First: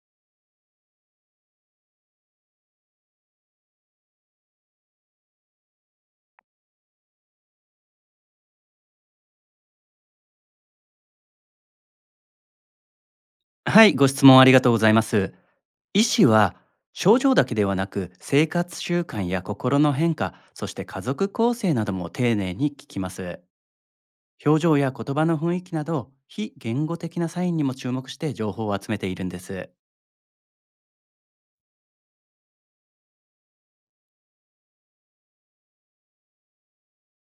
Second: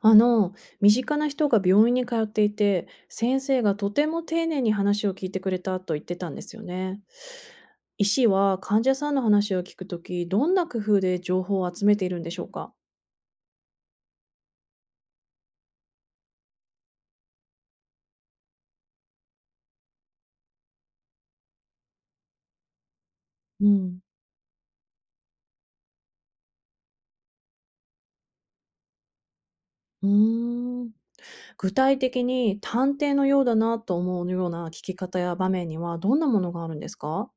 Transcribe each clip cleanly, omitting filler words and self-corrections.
あの、身近な人が病院に通っていて、先生がとても丁寧に話を聞いてくれたと言ってたんですよね。医師は患者さんの話を聞くとき、どんな工夫で情報を集めているんでしょうか？はい、ご質問ありがとうございます。医師は症状だけではなく生活習慣や心の変化、そして家族構成なども丁寧に聞きます。うん、表情や言葉の雰囲気など非言語的なサインにも注目して情報を集めているんです。うーん具体的に探偵のようだなと思うような聞き方や場面にはどんなものがあるんですか？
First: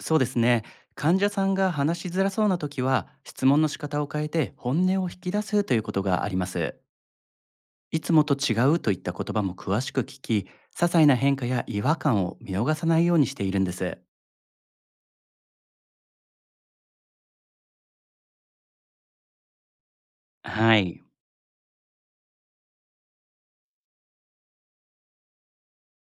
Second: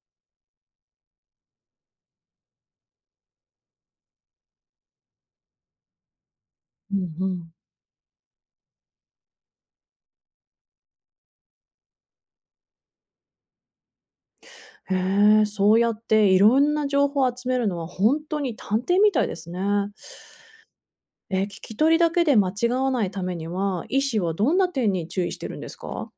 そうですね。患者さんが話しづらそうな時は質問の仕方を変えて本音を引き出すということがあります。うんうん。いつもと違うといった言葉も詳しく聞き、些細な変化や違和感を見逃さないようにしているんです。へえ、そうやっていろんな情報を集めるのは本当に探偵みたいですね。はい。え、聞き取りだけで間違わないためには、医師はどんな点に注意してるんですか？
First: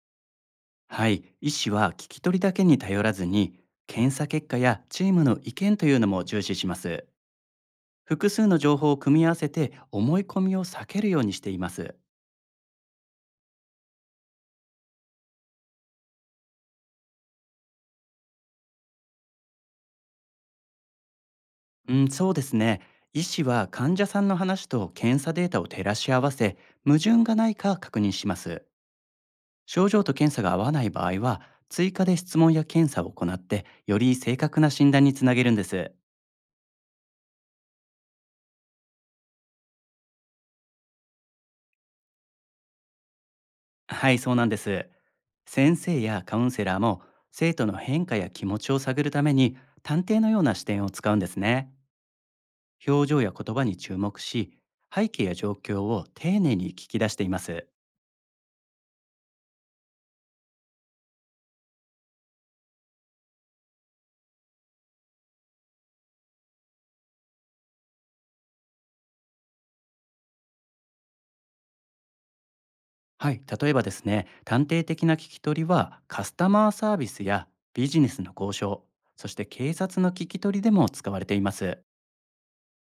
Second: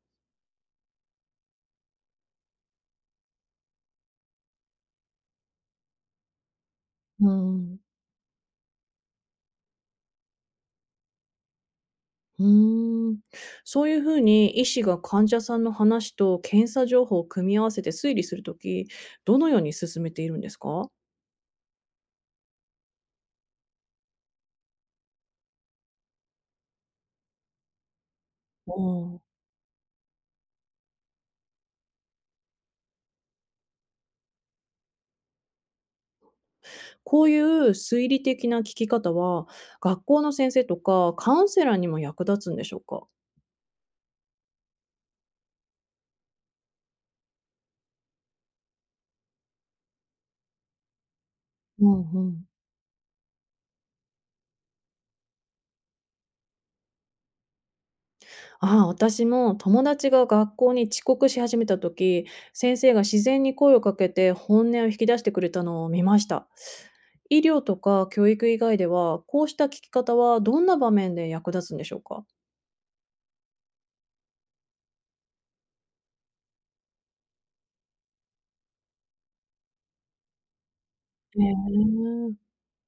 はい、医師は聞き取りだけに頼らずに検査結果やチームの意見というのも重視します。うん、複数の情報を組み合わせて思い込みを避けるようにしています。うーん。そういうふうに医師が患者さんの話と検査情報を組み合わせて推理するとき、どのように進めているんですか？うん、そうですね。医師は患者さんの話と検査データを照らし合わせ、矛盾がないか確認します。おー。症状と検査が合わない場合は、追加で質問や検査を行って、より正確な診断につなげるんです。こういう推理的な聞き方は、学校の先生とかカウンセラーにも役立つんでしょうか？はい、そうなんです。先生やカウンセラーも、生徒の変化や気持ちを探るために、探偵のような視点を使うんですね。うんうん。表情や言葉に注目し、背景や状況を丁寧に聞き出しています。ああ、私も友達が学校に遅刻し始めた時、先生が自然に声をかけて本音を引き出してくれたのを見ました。医療とか教育以外では、こうした聞き方はどんな場面で役立つんでしょうか？はい、例えばですね、探偵的な聞き取りはカスタマーサービスやビジネスの交渉、そして警察の聞き取りでも使われていへまえ。す。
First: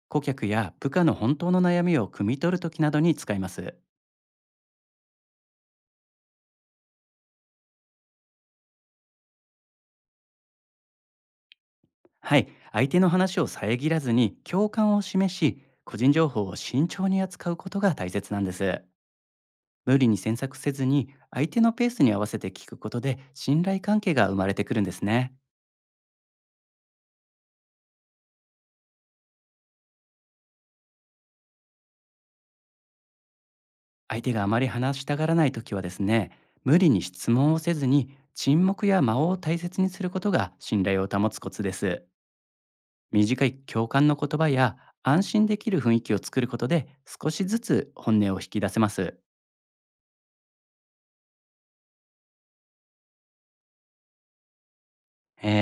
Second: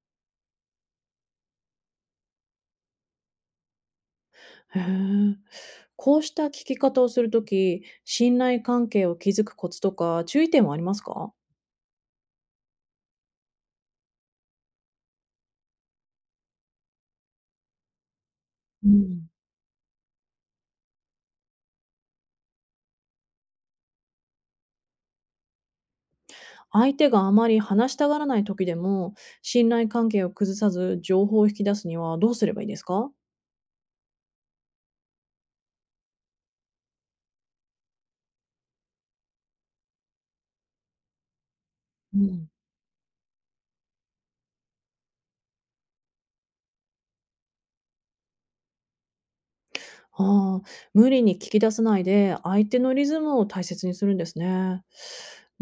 顧客や部下の本当の悩みを汲み取るときなどに使います。へえ。こうした聞き方をするとき、信頼関係を築くコツとか注意点はありますか？はい、相手の話を遮らずに共感を示し、個人情報を慎重に扱うことが大切なんです。うん。無理に詮索せずに、相手のペースに合わせて聞くことで信頼関係が生まれてくるんですね。相手があまり話したがらない時でも、信頼関係を崩さず情報を引き出すにはどうすればいいですか？相手があまり話したがらないときはですね、無理に質問をせずに沈黙や間を大切にすることが信頼を保つコツです。うん。短い共感の言葉や安心できる雰囲気を作ることで、少しずつ本音を引き出せます。ああ、無理に聞き出さないで、相手のリズムを大切にするんですね。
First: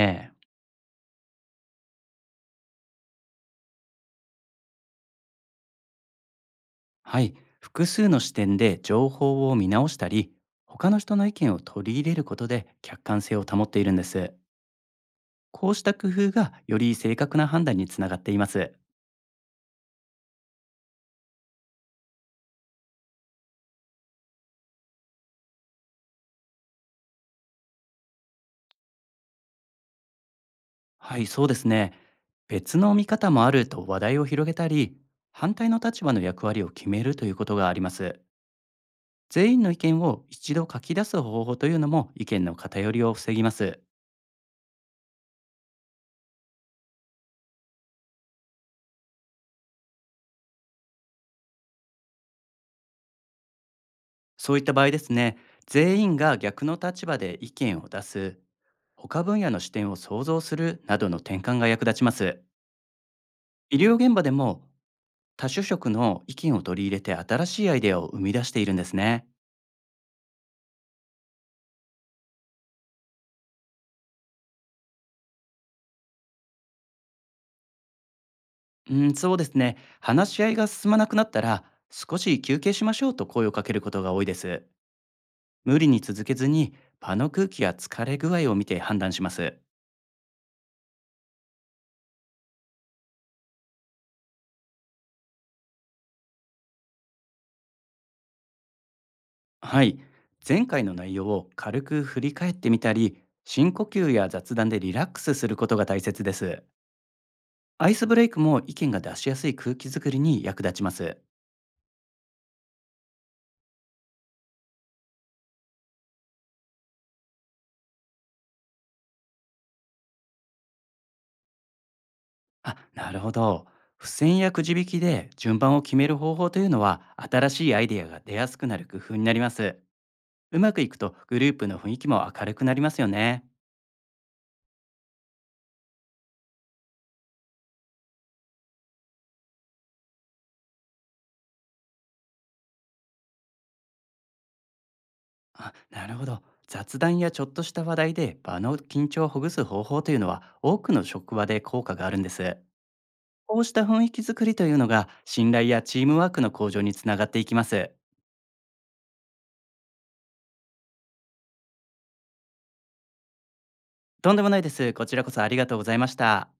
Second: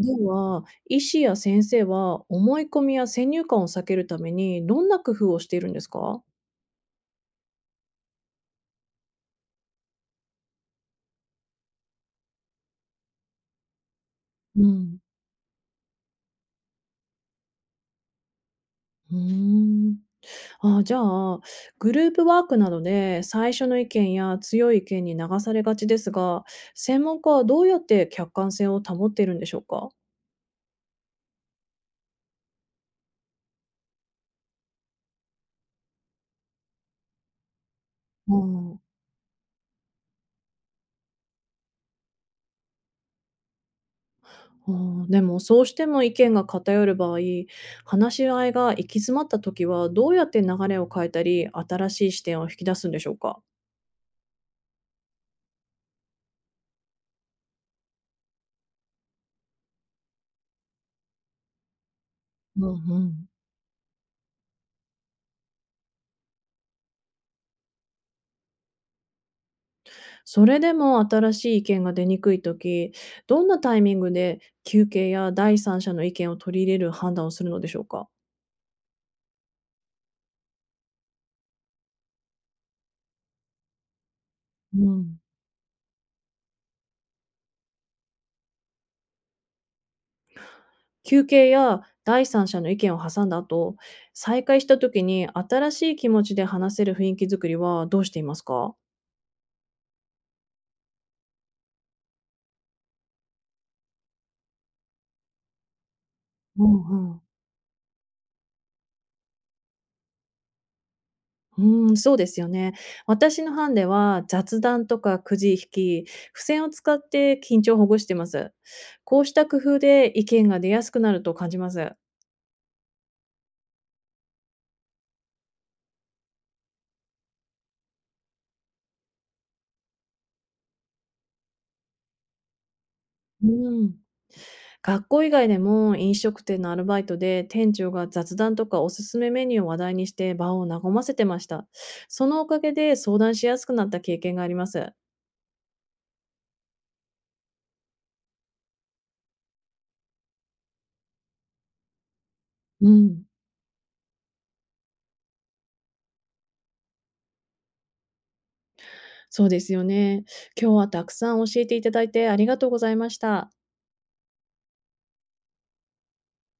でえ。は、医師や先生は思い込みや先入観を避けるために、どんな工夫をしているんですか？はい、複数の視点で情報を見直したり、他の人の意見を取り入れることで客観性を保っているんです。うん。こうした工夫がより正確な判断につながっています。うーん。ああ、じゃあ、グループワークなどで最初の意見や強い意見に流されがちですが、専門家はどうやって客観性を保っているんでしょうか？はい、そうですね。別の見方もあると話題を広げたり、反対の立場の役割を決めるということがあります。うん。全員の意見を一度書き出す方法というのも、意見の偏りを防ぎます。あーでもそうしても意見が偏る場合、話し合いが行き詰まった時はどうやって流れを変えたり、新しい視点を引き出すんでしょうか？そういった場合ですね、全員が逆の立場で意見を出す、他分野の視点を想像するなどの転換が役立ちます。うんうん。医療現場でも、多種色の意見を取り入れて新しいアイデアを生み出しているんですね。それでも新しい意見が出にくい時、どんなタイミングで休憩や第三者の意見を取り入れる判断をするのでしょうか？うん、そうですね。話し合いが進まなくなったら、少し休憩しましょうと声をかけることが多いです。うん。無理に続けずに、場の空気や疲れ具合を見て判断します。休憩や第三者の意見を挟んだ後、再開した時に新しい気持ちで話せる雰囲気づくりはどうしていますか？はい。前回の内容を軽く振り返ってみたり、深呼吸や雑談でリラックスすることが大切です。うん。アイスブレイクも意見が出しやすい空気づくりに役立ちます。うーん、そうですよね。私の班では雑談とかくじ引き、付箋を使って緊張をほぐしてます。こうした工夫で意見が出やすくなると感じます。あ、なるほど。付箋やくじ引きで順番を決める方法というのは、新しいアイデアが出やすくなる工夫になります。うまくいくとグループの雰囲気も明るくなりますよね。うん、学校以外でも飲食店のアルバイトで店長が雑談とかおすすめメニューを話題にして場を和ませてました。そのおかげで相談しやすくなった経験があります。あ、なるほど。雑談やちょっとした話題で場の緊張をほぐす方法というのは、多くの職場で効果があるんです。うん、こうした雰囲気づくりというのが、信頼やチームワークの向上につながっていきます。そうですよね。今日はたくさん教えていただいてありがとうございました。とんでもないです。こちらこそありがとうございました。